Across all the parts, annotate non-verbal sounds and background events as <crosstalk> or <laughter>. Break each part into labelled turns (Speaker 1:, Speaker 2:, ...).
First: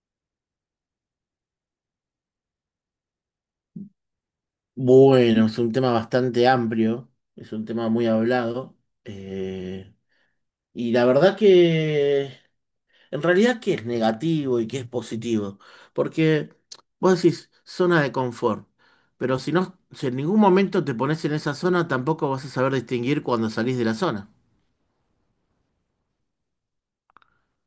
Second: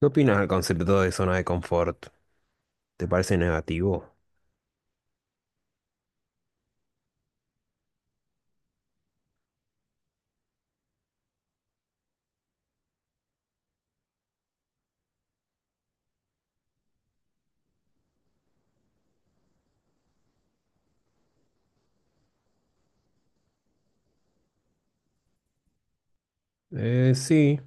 Speaker 1: ¿Qué opinas del concepto de zona de confort? ¿Te parece negativo?
Speaker 2: Bueno, es un tema bastante amplio, es un tema muy hablado. eh, y la verdad que en realidad que es negativo y que es positivo. Porque vos decís zona de confort, pero si no, si en ningún momento te pones en esa zona, tampoco vas a saber distinguir cuando salís de la zona.
Speaker 1: Sí,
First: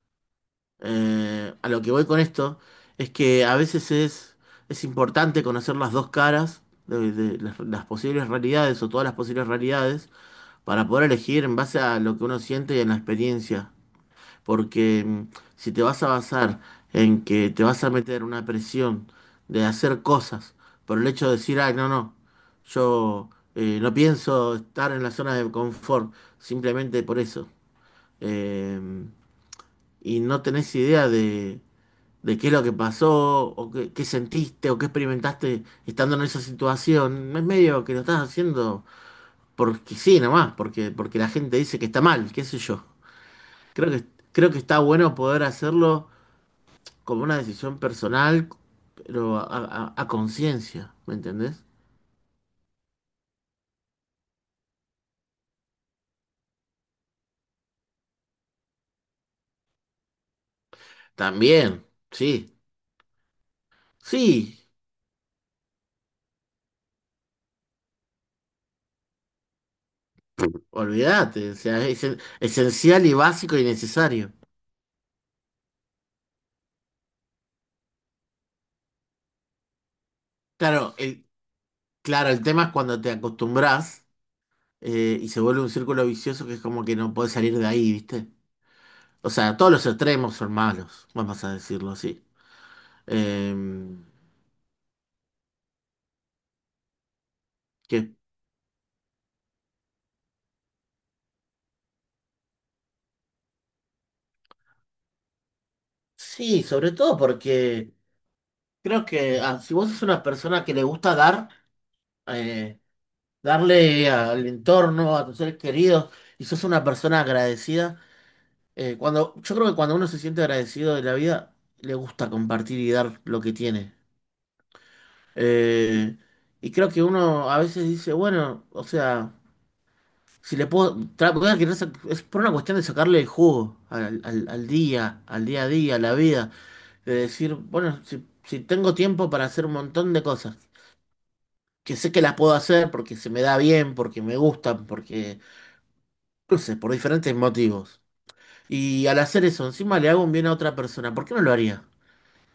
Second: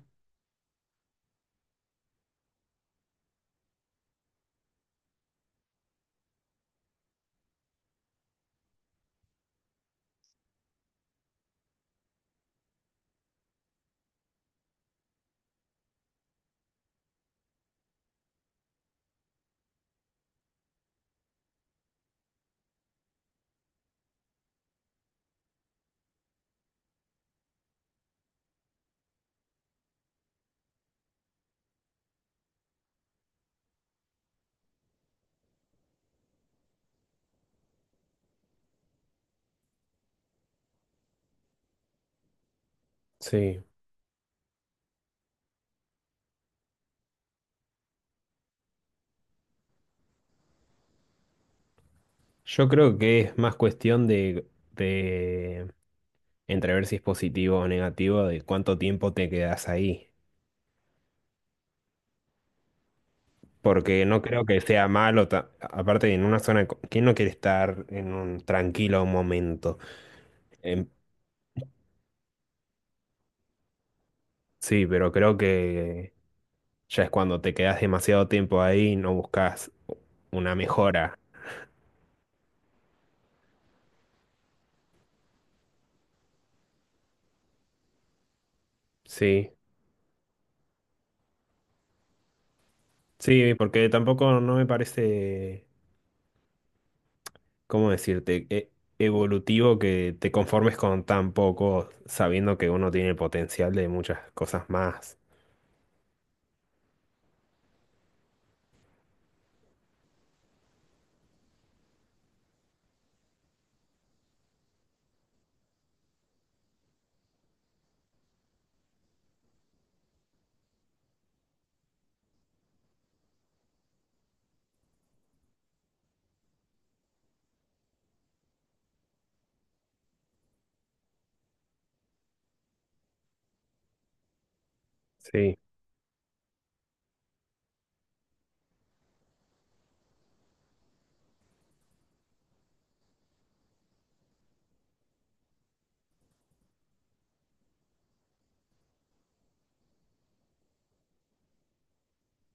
Speaker 2: A lo que voy con esto es que es importante conocer las dos caras de las posibles realidades o todas las posibles realidades para poder elegir en base a lo que uno siente y en la experiencia. Porque si te vas a basar en que te vas a meter una presión de hacer cosas por el hecho de decir, ay, no, yo no pienso estar en la zona de confort, simplemente por eso. eh, y no tenés idea de qué es lo que pasó, o qué, qué sentiste, o qué experimentaste estando en esa situación, es medio que lo estás haciendo porque sí, nomás, porque la gente dice que está mal, qué sé yo.
Speaker 1: sí.
Speaker 2: Creo que, creo que está bueno poder hacerlo como una decisión personal, pero a conciencia, ¿me entendés?
Speaker 1: Yo creo que es más cuestión de, de entrever si es positivo o negativo, de cuánto tiempo te quedas ahí.
Speaker 2: También, sí,
Speaker 1: Porque no creo que
Speaker 2: sí,
Speaker 1: sea malo, aparte en una zona, ¿quién no quiere estar en un tranquilo momento? Em,
Speaker 2: olvídate, o sea, es esencial y básico y necesario.
Speaker 1: sí, pero creo que ya es cuando te quedas demasiado tiempo ahí y no buscas una
Speaker 2: Claro,
Speaker 1: mejora.
Speaker 2: el, claro, el tema es cuando te acostumbras, y se vuelve un círculo vicioso que es como que no puedes salir de ahí, ¿viste? O
Speaker 1: Sí.
Speaker 2: sea, todos los extremos son malos, vamos a decirlo así.
Speaker 1: Sí, porque
Speaker 2: Em,
Speaker 1: tampoco no me parece, ¿cómo
Speaker 2: que
Speaker 1: decirte?, evolutivo que te conformes con tan poco, sabiendo que uno tiene el potencial de muchas cosas más.
Speaker 2: Sí, sobre todo porque creo que si vos sos una persona que le gusta dar, eh, darle al entorno, a tus seres queridos, y sos una persona agradecida, yo creo que cuando uno se siente agradecido de la vida, le gusta compartir y dar lo que tiene. Eh, y creo que uno a veces dice, bueno, o sea, si le puedo, tra- voy a es por una cuestión de sacarle el jugo al día, al
Speaker 1: Sí,
Speaker 2: día a día, a la vida. De decir, bueno, si tengo tiempo para hacer un montón de cosas, que sé que las puedo hacer porque se me da bien, porque me gustan, porque, no sé, por diferentes motivos. Y al hacer eso, encima le hago un bien a otra persona, ¿por qué no lo haría?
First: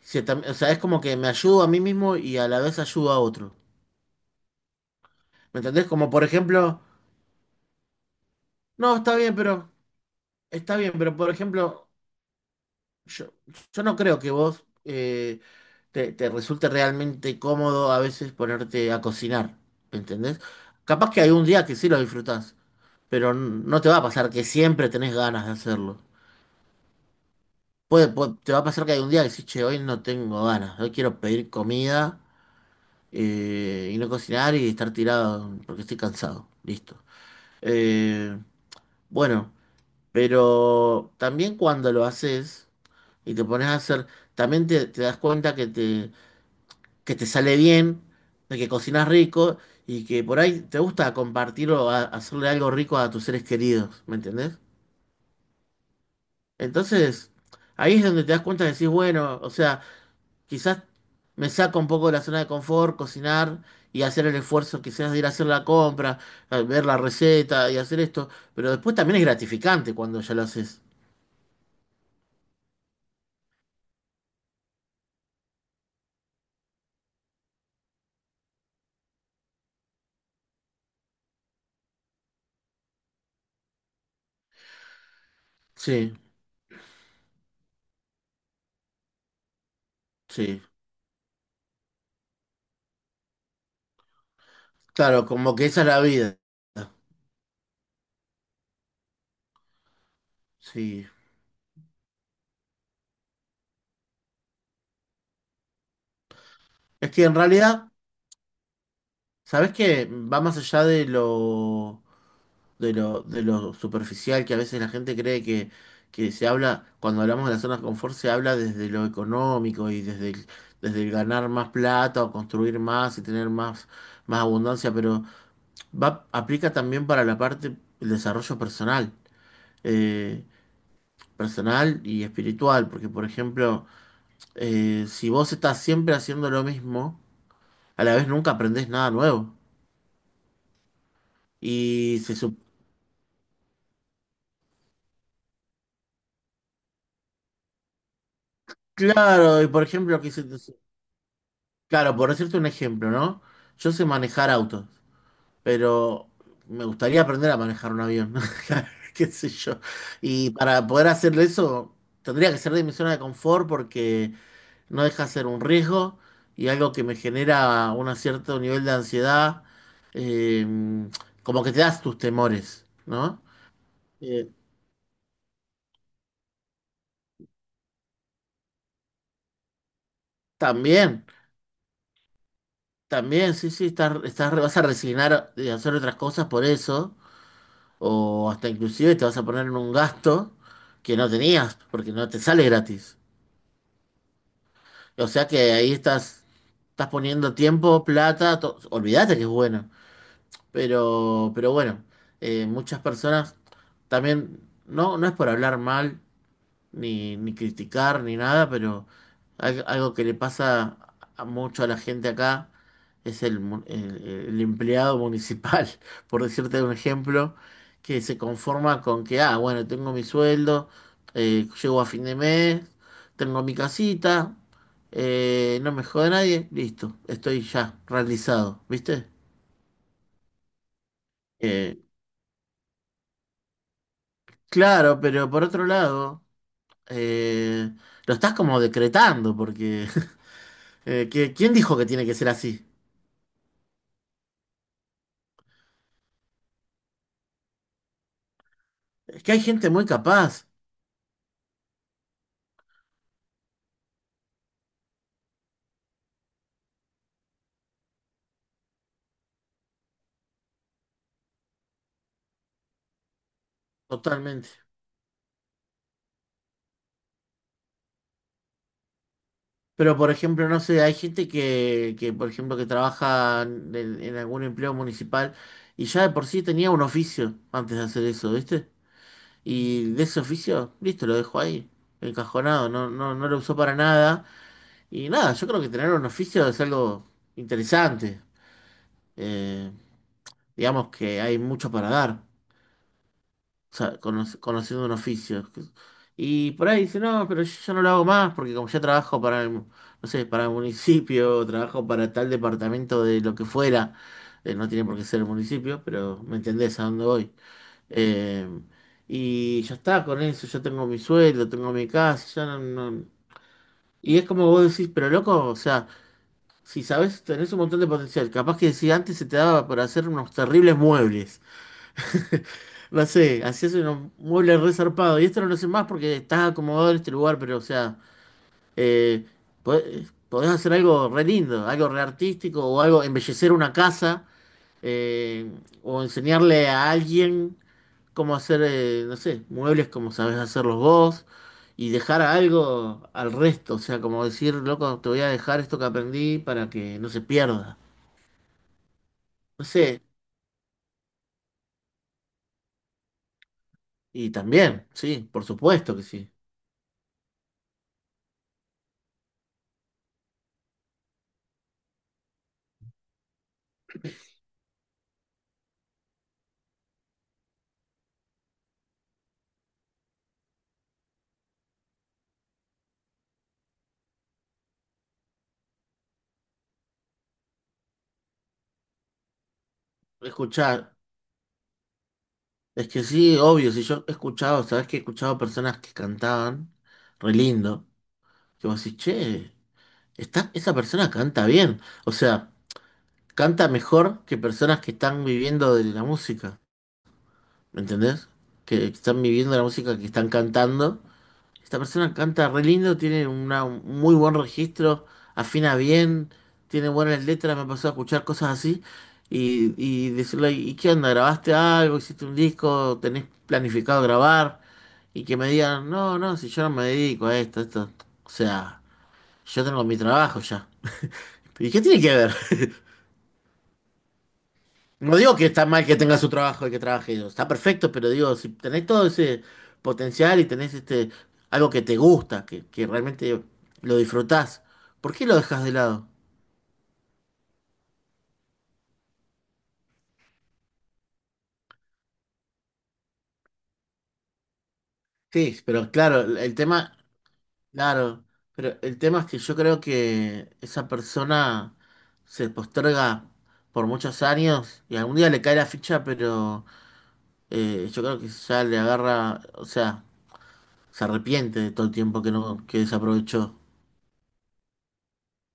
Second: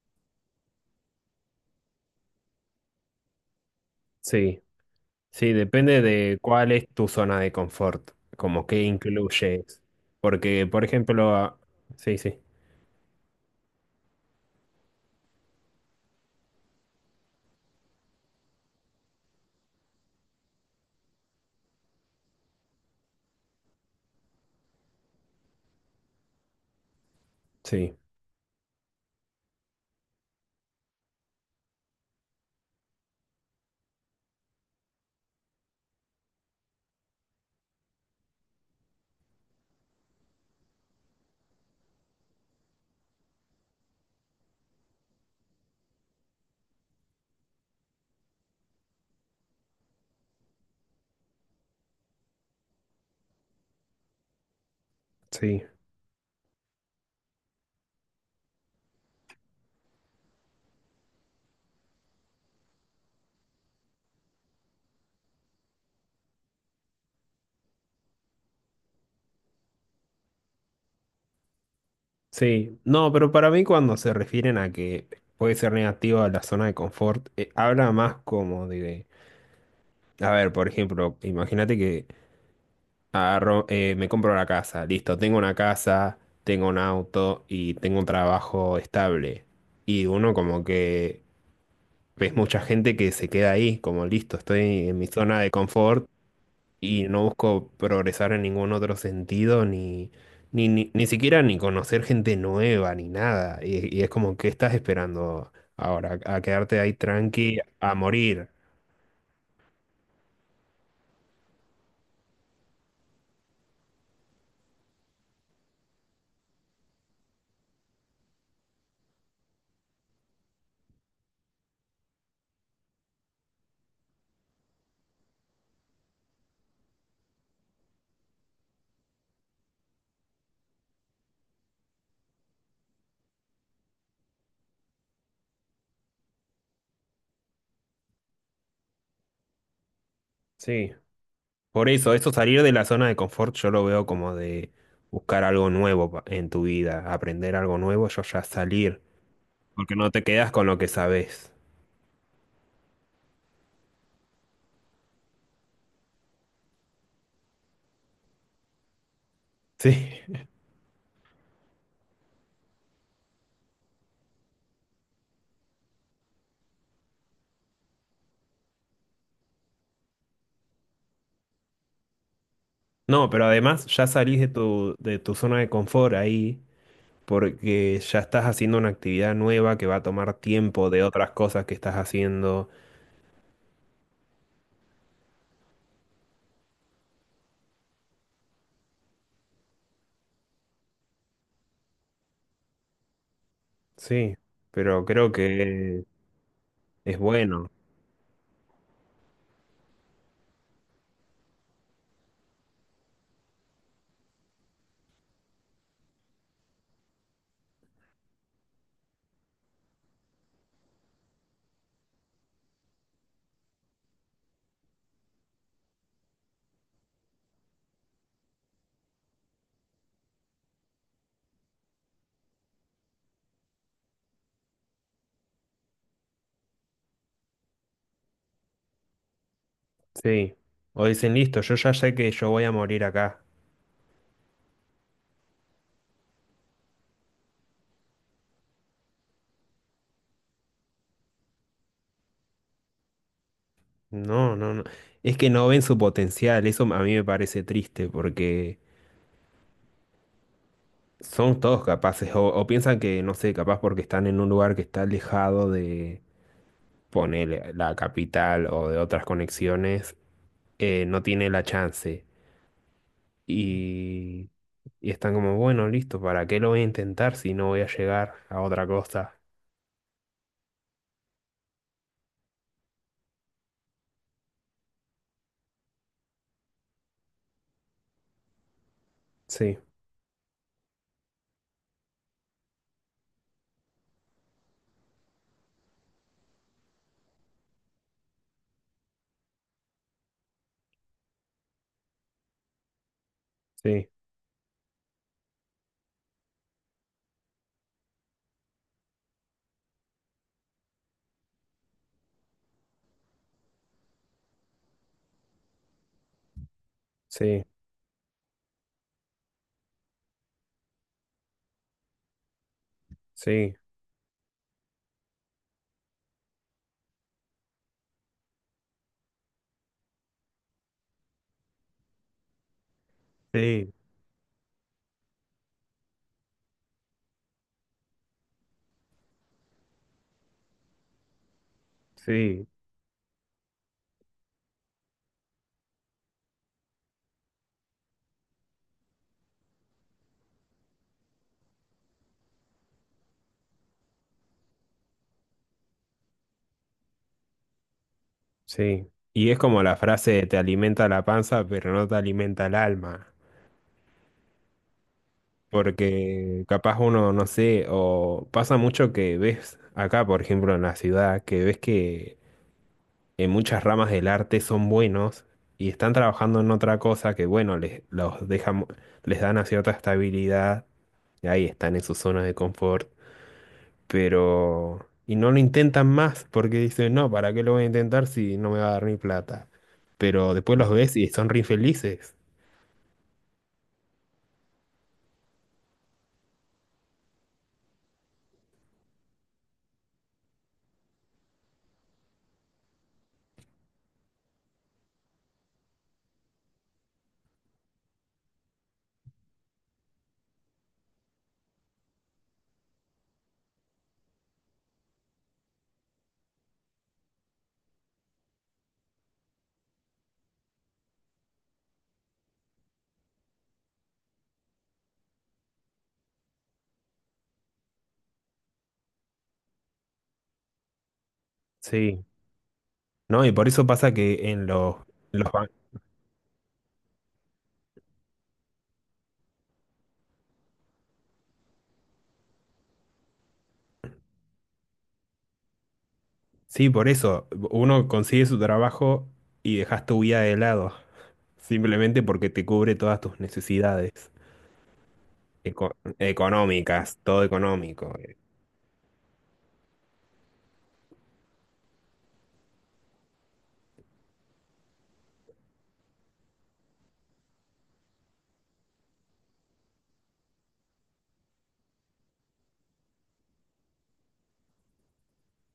Speaker 2: Si tam- O sea, es como que me ayudo a mí mismo y a la vez ayudo a otro.
Speaker 1: sí, sí,
Speaker 2: ¿Me entendés?
Speaker 1: depende
Speaker 2: Como por
Speaker 1: de cuál
Speaker 2: ejemplo,
Speaker 1: es tu zona de confort, como qué
Speaker 2: no,
Speaker 1: incluyes. Porque,
Speaker 2: está
Speaker 1: por
Speaker 2: bien, pero por
Speaker 1: ejemplo,
Speaker 2: ejemplo...
Speaker 1: sí, sí,
Speaker 2: Yo, yo no creo que vos te resulte realmente cómodo a veces ponerte a cocinar, ¿entendés? Capaz que hay un día que sí lo disfrutás, pero no te va a pasar que siempre tenés ganas de hacerlo.
Speaker 1: sí,
Speaker 2: Te va a pasar que hay un día que decís, che, hoy no tengo ganas, hoy quiero pedir comida, y no cocinar y estar tirado porque estoy cansado, listo. Eh, bueno, pero también cuando lo haces y te pones a hacer, también te das cuenta que te sale bien, de que cocinas rico y que por ahí te gusta compartir o hacerle algo rico a tus seres queridos, ¿me entendés?
Speaker 1: sí,
Speaker 2: Entonces, ahí es donde te das cuenta y decís, bueno, o sea, quizás me saco un poco de la zona de confort, cocinar y hacer el esfuerzo quizás de ir a hacer la compra, a ver la receta y hacer esto, pero después también es gratificante cuando ya lo haces.
Speaker 1: sí. No, pero para mí cuando se refieren a que puede ser negativo a la zona de confort, habla más como de... A ver, por ejemplo, imagínate que agarro, me compro una casa, listo, tengo una
Speaker 2: Sí,
Speaker 1: casa, tengo un auto y tengo un trabajo estable. Y uno
Speaker 2: sí.
Speaker 1: como que ves mucha gente que se queda ahí, como listo, estoy en mi
Speaker 2: Claro,
Speaker 1: zona de
Speaker 2: como que esa es la
Speaker 1: confort
Speaker 2: vida.
Speaker 1: y no busco progresar en ningún otro sentido, ni
Speaker 2: Sí.
Speaker 1: siquiera ni conocer gente nueva, ni nada. Y es como, ¿qué estás esperando ahora? ¿A quedarte ahí
Speaker 2: Es que en
Speaker 1: tranqui,
Speaker 2: realidad...
Speaker 1: a morir?
Speaker 2: Sabes que va más allá de lo superficial que a veces la gente cree que se habla, cuando hablamos de las zonas de confort, se habla desde lo económico y desde el ganar más plata o construir más y tener más, más abundancia, pero va, aplica también para la parte del desarrollo personal, eh, personal y espiritual, porque por ejemplo, si vos estás siempre haciendo lo mismo, a la vez nunca aprendés nada nuevo.
Speaker 1: Sí. Por eso,
Speaker 2: Y
Speaker 1: eso
Speaker 2: se
Speaker 1: salir de la zona de confort yo lo veo como de buscar algo nuevo en tu vida, aprender algo nuevo, yo ya salir,
Speaker 2: Claro, y por
Speaker 1: porque no
Speaker 2: ejemplo,
Speaker 1: te quedas con lo que sabes. <laughs>
Speaker 2: claro, por decirte un ejemplo, ¿no? Yo sé manejar autos, pero me gustaría aprender a manejar un avión, <laughs> qué sé yo.
Speaker 1: Sí.
Speaker 2: Y para poder hacerle eso, tendría que ser de mi zona de confort porque no deja de ser un riesgo y algo que me genera un cierto nivel de ansiedad, eh, como que te das tus temores,
Speaker 1: No,
Speaker 2: ¿no?
Speaker 1: pero además ya salís
Speaker 2: Eh,
Speaker 1: de tu zona de confort ahí, porque ya estás haciendo una actividad nueva que va a tomar tiempo de
Speaker 2: también,
Speaker 1: otras cosas que estás haciendo.
Speaker 2: también, sí, sí, vas a resignar de hacer otras cosas por eso o hasta inclusive te vas a poner en un gasto que no tenías, porque no te sale gratis.
Speaker 1: Sí, pero
Speaker 2: O
Speaker 1: creo
Speaker 2: sea que
Speaker 1: que
Speaker 2: estás
Speaker 1: es
Speaker 2: poniendo
Speaker 1: bueno.
Speaker 2: tiempo, plata, olvídate que es bueno. Pero bueno, muchas personas también, no, no es por hablar mal, ni criticar ni nada, pero algo que le pasa a mucho a la gente acá es el empleado municipal, <laughs> por decirte un ejemplo, que se conforma con que, ah, bueno, tengo mi sueldo, llego a fin de mes, tengo mi casita, no me jode nadie, listo, estoy ya realizado, ¿viste?
Speaker 1: Sí. O dicen, listo, yo ya
Speaker 2: Eh,
Speaker 1: sé que yo voy a morir acá.
Speaker 2: claro, pero por otro lado, eh, lo estás como decretando, porque <laughs> ¿qué- ¿quién dijo que tiene que ser así?
Speaker 1: No, no, no. Es que no ven su potencial. Eso a mí me parece triste porque
Speaker 2: Es que hay gente muy capaz,
Speaker 1: son todos capaces. O piensan que, no sé, capaz porque están en un lugar que está alejado de, ponele, la capital o de otras conexiones, no tiene la chance. Y,
Speaker 2: totalmente.
Speaker 1: y están como, bueno, listo, ¿para qué lo voy a intentar si no voy a llegar a otra cosa?
Speaker 2: Pero, por ejemplo, no sé, hay gente por ejemplo, que trabaja en algún empleo municipal y ya de por sí tenía un oficio antes de hacer eso, ¿viste?
Speaker 1: Sí,
Speaker 2: Y de ese oficio, listo, lo dejó ahí, encajonado, no lo usó para nada. Y nada, yo creo que tener un oficio es algo interesante. Eh, digamos que hay mucho para dar. O
Speaker 1: sí,
Speaker 2: sea, conociendo un oficio. Y por ahí dice, no, pero yo ya no lo hago más porque como ya trabajo para no sé, para el municipio, <laughs> trabajo para tal departamento de lo que fuera, no tiene por qué ser el municipio, pero me entendés a dónde voy.
Speaker 1: sí,
Speaker 2: Eh, y ya está con eso, ya tengo mi sueldo, tengo mi casa, ya no-
Speaker 1: sí,
Speaker 2: Y es como vos decís, pero loco, o sea, si sabés, tenés un montón de potencial, capaz que si antes se te daba para hacer unos terribles muebles. <laughs> No sé,
Speaker 1: sí,
Speaker 2: hacías un mueble re zarpado. Y esto no lo sé más porque estás acomodado en este lugar, pero o sea, eh, podés hacer algo re lindo, algo re
Speaker 1: sí.
Speaker 2: artístico o algo, embellecer una casa, eh, o enseñarle a alguien cómo hacer, no sé, muebles como sabés hacerlos vos y dejar algo al resto. O sea, como decir, loco, te voy a dejar esto que aprendí para que no se pierda.
Speaker 1: Sí, y es como
Speaker 2: No
Speaker 1: la
Speaker 2: sé,
Speaker 1: frase, te alimenta la panza, pero no te alimenta el alma,
Speaker 2: y también, sí, por supuesto que sí.
Speaker 1: porque capaz uno, no sé, o pasa mucho que ves acá, por ejemplo, en la ciudad, que ves que en muchas ramas del arte son buenos y están trabajando en otra cosa que, bueno, les, los dejan, les dan una cierta estabilidad, y ahí están en su zona de confort. Pero... Y no lo intentan más porque dicen, no, ¿para qué lo voy a intentar si no me va a dar ni plata? Pero después los ves
Speaker 2: Escuchar.
Speaker 1: y son re infelices.
Speaker 2: Es que sí, obvio, si yo he escuchado, sabes que he escuchado personas que cantaban re lindo, que vos decís, che, esa persona canta bien, o sea, canta mejor que personas que están viviendo de la música, ¿me entendés? Que están viviendo la música, que están cantando esta persona canta re lindo, tiene un muy buen registro, afina bien, tiene buenas letras, me pasó a escuchar cosas así y decirle, ¿y qué onda? ¿Grabaste algo? ¿Hiciste un disco? ¿Tenés planificado grabar? Y que me digan, si yo no me dedico a esto, o sea, yo tengo mi trabajo ya. <laughs> ¿Y qué tiene
Speaker 1: Sí,
Speaker 2: que ver? <laughs>
Speaker 1: ¿no? Y por eso pasa que en los,
Speaker 2: No
Speaker 1: los
Speaker 2: digo que
Speaker 1: ban-
Speaker 2: está mal que tenga su trabajo y que trabaje, digo, está perfecto, pero digo, si tenés todo ese potencial y tenés este algo que te gusta, que realmente lo disfrutás, ¿por qué lo dejas de lado?
Speaker 1: sí, por eso. Uno consigue su trabajo y dejas tu vida de lado. Simplemente porque te cubre todas tus necesidades
Speaker 2: Sí, pero claro, el el tema,
Speaker 1: económicas, todo económico.
Speaker 2: claro, pero el tema es que yo creo que esa persona se posterga por muchos años y algún día le cae la ficha, pero yo creo que ya le agarra, o sea, se arrepiente de todo el tiempo que no, que desaprovechó.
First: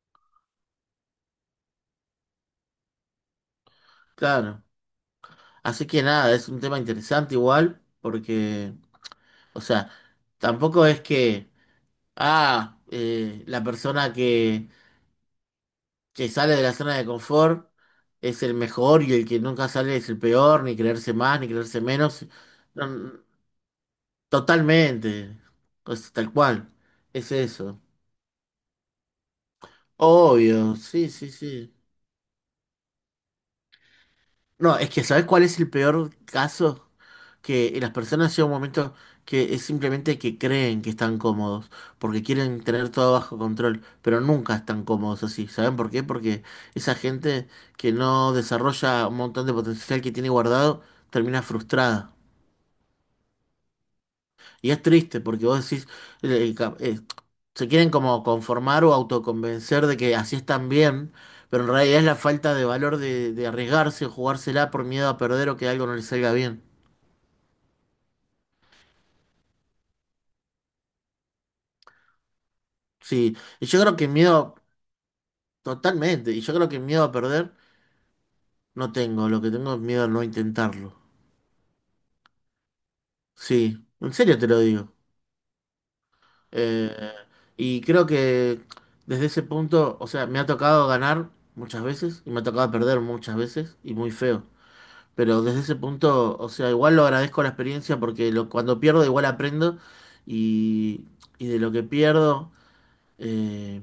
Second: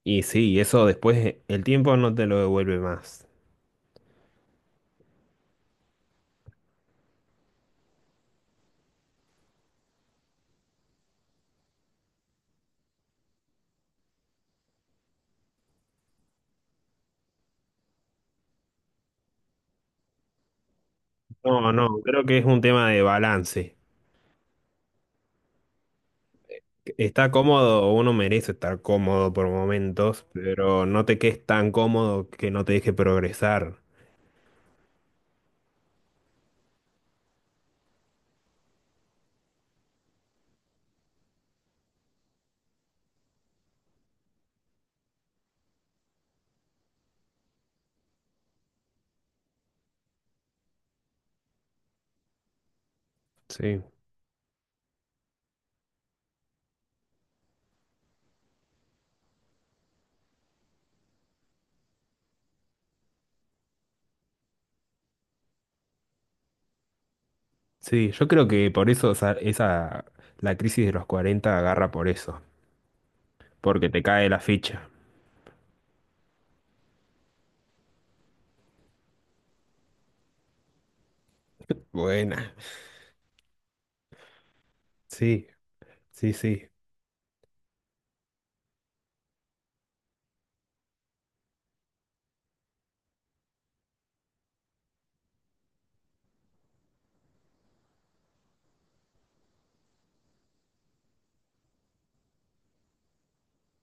Speaker 1: Y sí, eso después el tiempo no te lo devuelve más.
Speaker 2: Claro. Así que nada, es un tema interesante igual, porque, o sea, tampoco es que, la persona que sale de la zona de confort es el mejor y el que nunca sale es el peor, ni creerse más, ni
Speaker 1: No,
Speaker 2: creerse
Speaker 1: no, creo
Speaker 2: menos.
Speaker 1: que es un
Speaker 2: No,
Speaker 1: tema de
Speaker 2: no,
Speaker 1: balance.
Speaker 2: totalmente, pues, tal cual,
Speaker 1: Está
Speaker 2: es eso.
Speaker 1: cómodo, uno merece estar cómodo por momentos,
Speaker 2: Obvio,
Speaker 1: pero no
Speaker 2: sí,
Speaker 1: te
Speaker 2: sí,
Speaker 1: quedes tan
Speaker 2: sí.
Speaker 1: cómodo que no te deje progresar.
Speaker 2: No, es que ¿sabes cuál es el peor caso? Que las personas llegan un momento que es simplemente que creen que están cómodos, porque quieren tener todo bajo control, pero nunca están cómodos así. ¿Saben por qué? Porque esa gente que no desarrolla un montón de potencial que tiene guardado, termina frustrada.
Speaker 1: Sí,
Speaker 2: Y es triste, porque vos decís, eh, ca- eh, se quieren como conformar o autoconvencer de que así están bien, pero en realidad es la falta de valor de arriesgarse o jugársela por miedo a perder o que algo no les salga bien.
Speaker 1: sí, yo creo que por eso esa la crisis de los 40 agarra por eso,
Speaker 2: Sí, y yo
Speaker 1: porque
Speaker 2: creo
Speaker 1: te
Speaker 2: que
Speaker 1: cae la
Speaker 2: miedo,
Speaker 1: ficha.
Speaker 2: totalmente, y yo creo que miedo a perder no tengo, lo que tengo es miedo a no intentarlo.
Speaker 1: Buena.
Speaker 2: Sí, en serio te lo digo.
Speaker 1: Sí, sí, sí,
Speaker 2: Eh, y creo que desde ese punto, o sea, me ha tocado ganar muchas veces y me ha tocado perder muchas veces y muy feo. Pero desde ese punto, o sea, igual lo agradezco la experiencia porque cuando pierdo igual aprendo y, y de lo que pierdo eh,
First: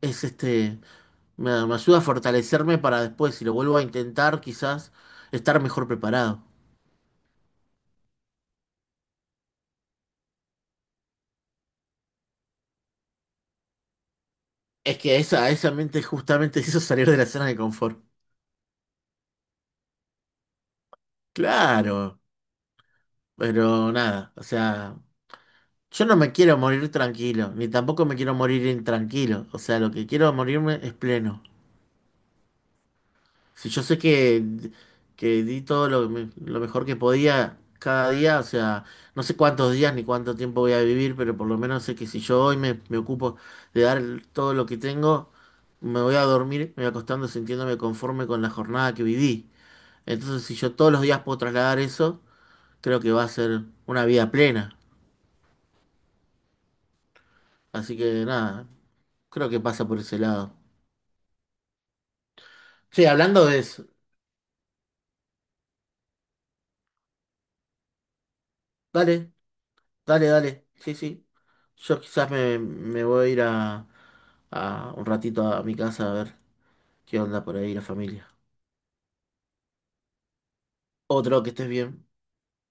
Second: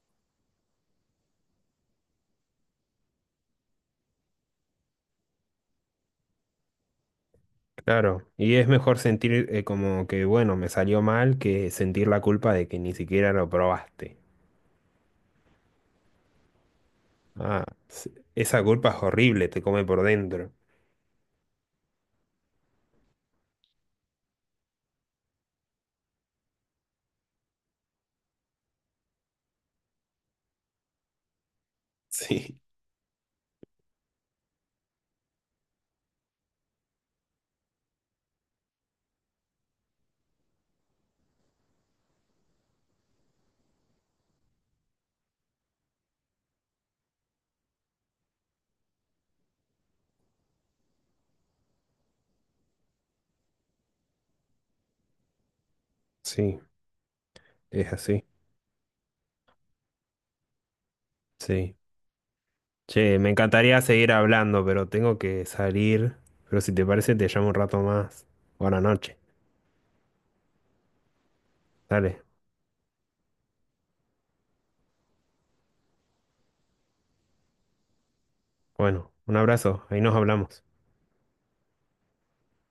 Speaker 2: es este... me ayuda a fortalecerme para después, si lo vuelvo a intentar, quizás estar mejor preparado.
Speaker 1: claro. Y es mejor sentir como que, bueno, me salió mal que sentir la culpa de que ni siquiera lo probaste.
Speaker 2: Es que esa mente justamente <laughs> hizo salir de la zona de
Speaker 1: Ah,
Speaker 2: confort.
Speaker 1: sí, esa culpa es horrible, te come por dentro.
Speaker 2: Claro, pero nada, o sea, yo no me quiero morir tranquilo, ni tampoco me quiero morir intranquilo. O sea, lo que quiero morirme es pleno.
Speaker 1: Sí.
Speaker 2: Si yo sé que di lo mejor que podía cada día, o sea, no sé cuántos días ni cuánto tiempo voy a vivir, pero por lo menos sé que si yo hoy me ocupo de todo lo que tengo, me voy acostando sintiéndome conforme con la jornada que viví. Entonces, si yo todos los días puedo trasladar eso, creo que va a ser una vida plena.
Speaker 1: Sí, es
Speaker 2: Así
Speaker 1: así.
Speaker 2: que nada, creo que pasa por ese lado.
Speaker 1: Sí.
Speaker 2: Sí,
Speaker 1: Che, me
Speaker 2: hablando de
Speaker 1: encantaría
Speaker 2: eso,
Speaker 1: seguir hablando, pero tengo que salir. Pero si te parece, te llamo un rato más. Buenas noches.
Speaker 2: dale, dale, dale. Sí, sí. Yo
Speaker 1: Dale.
Speaker 2: me voy a ir a un ratito a mi casa a ver qué onda por ahí la familia.
Speaker 1: Bueno, un abrazo. Ahí nos hablamos.
Speaker 2: Otro, que estés bien.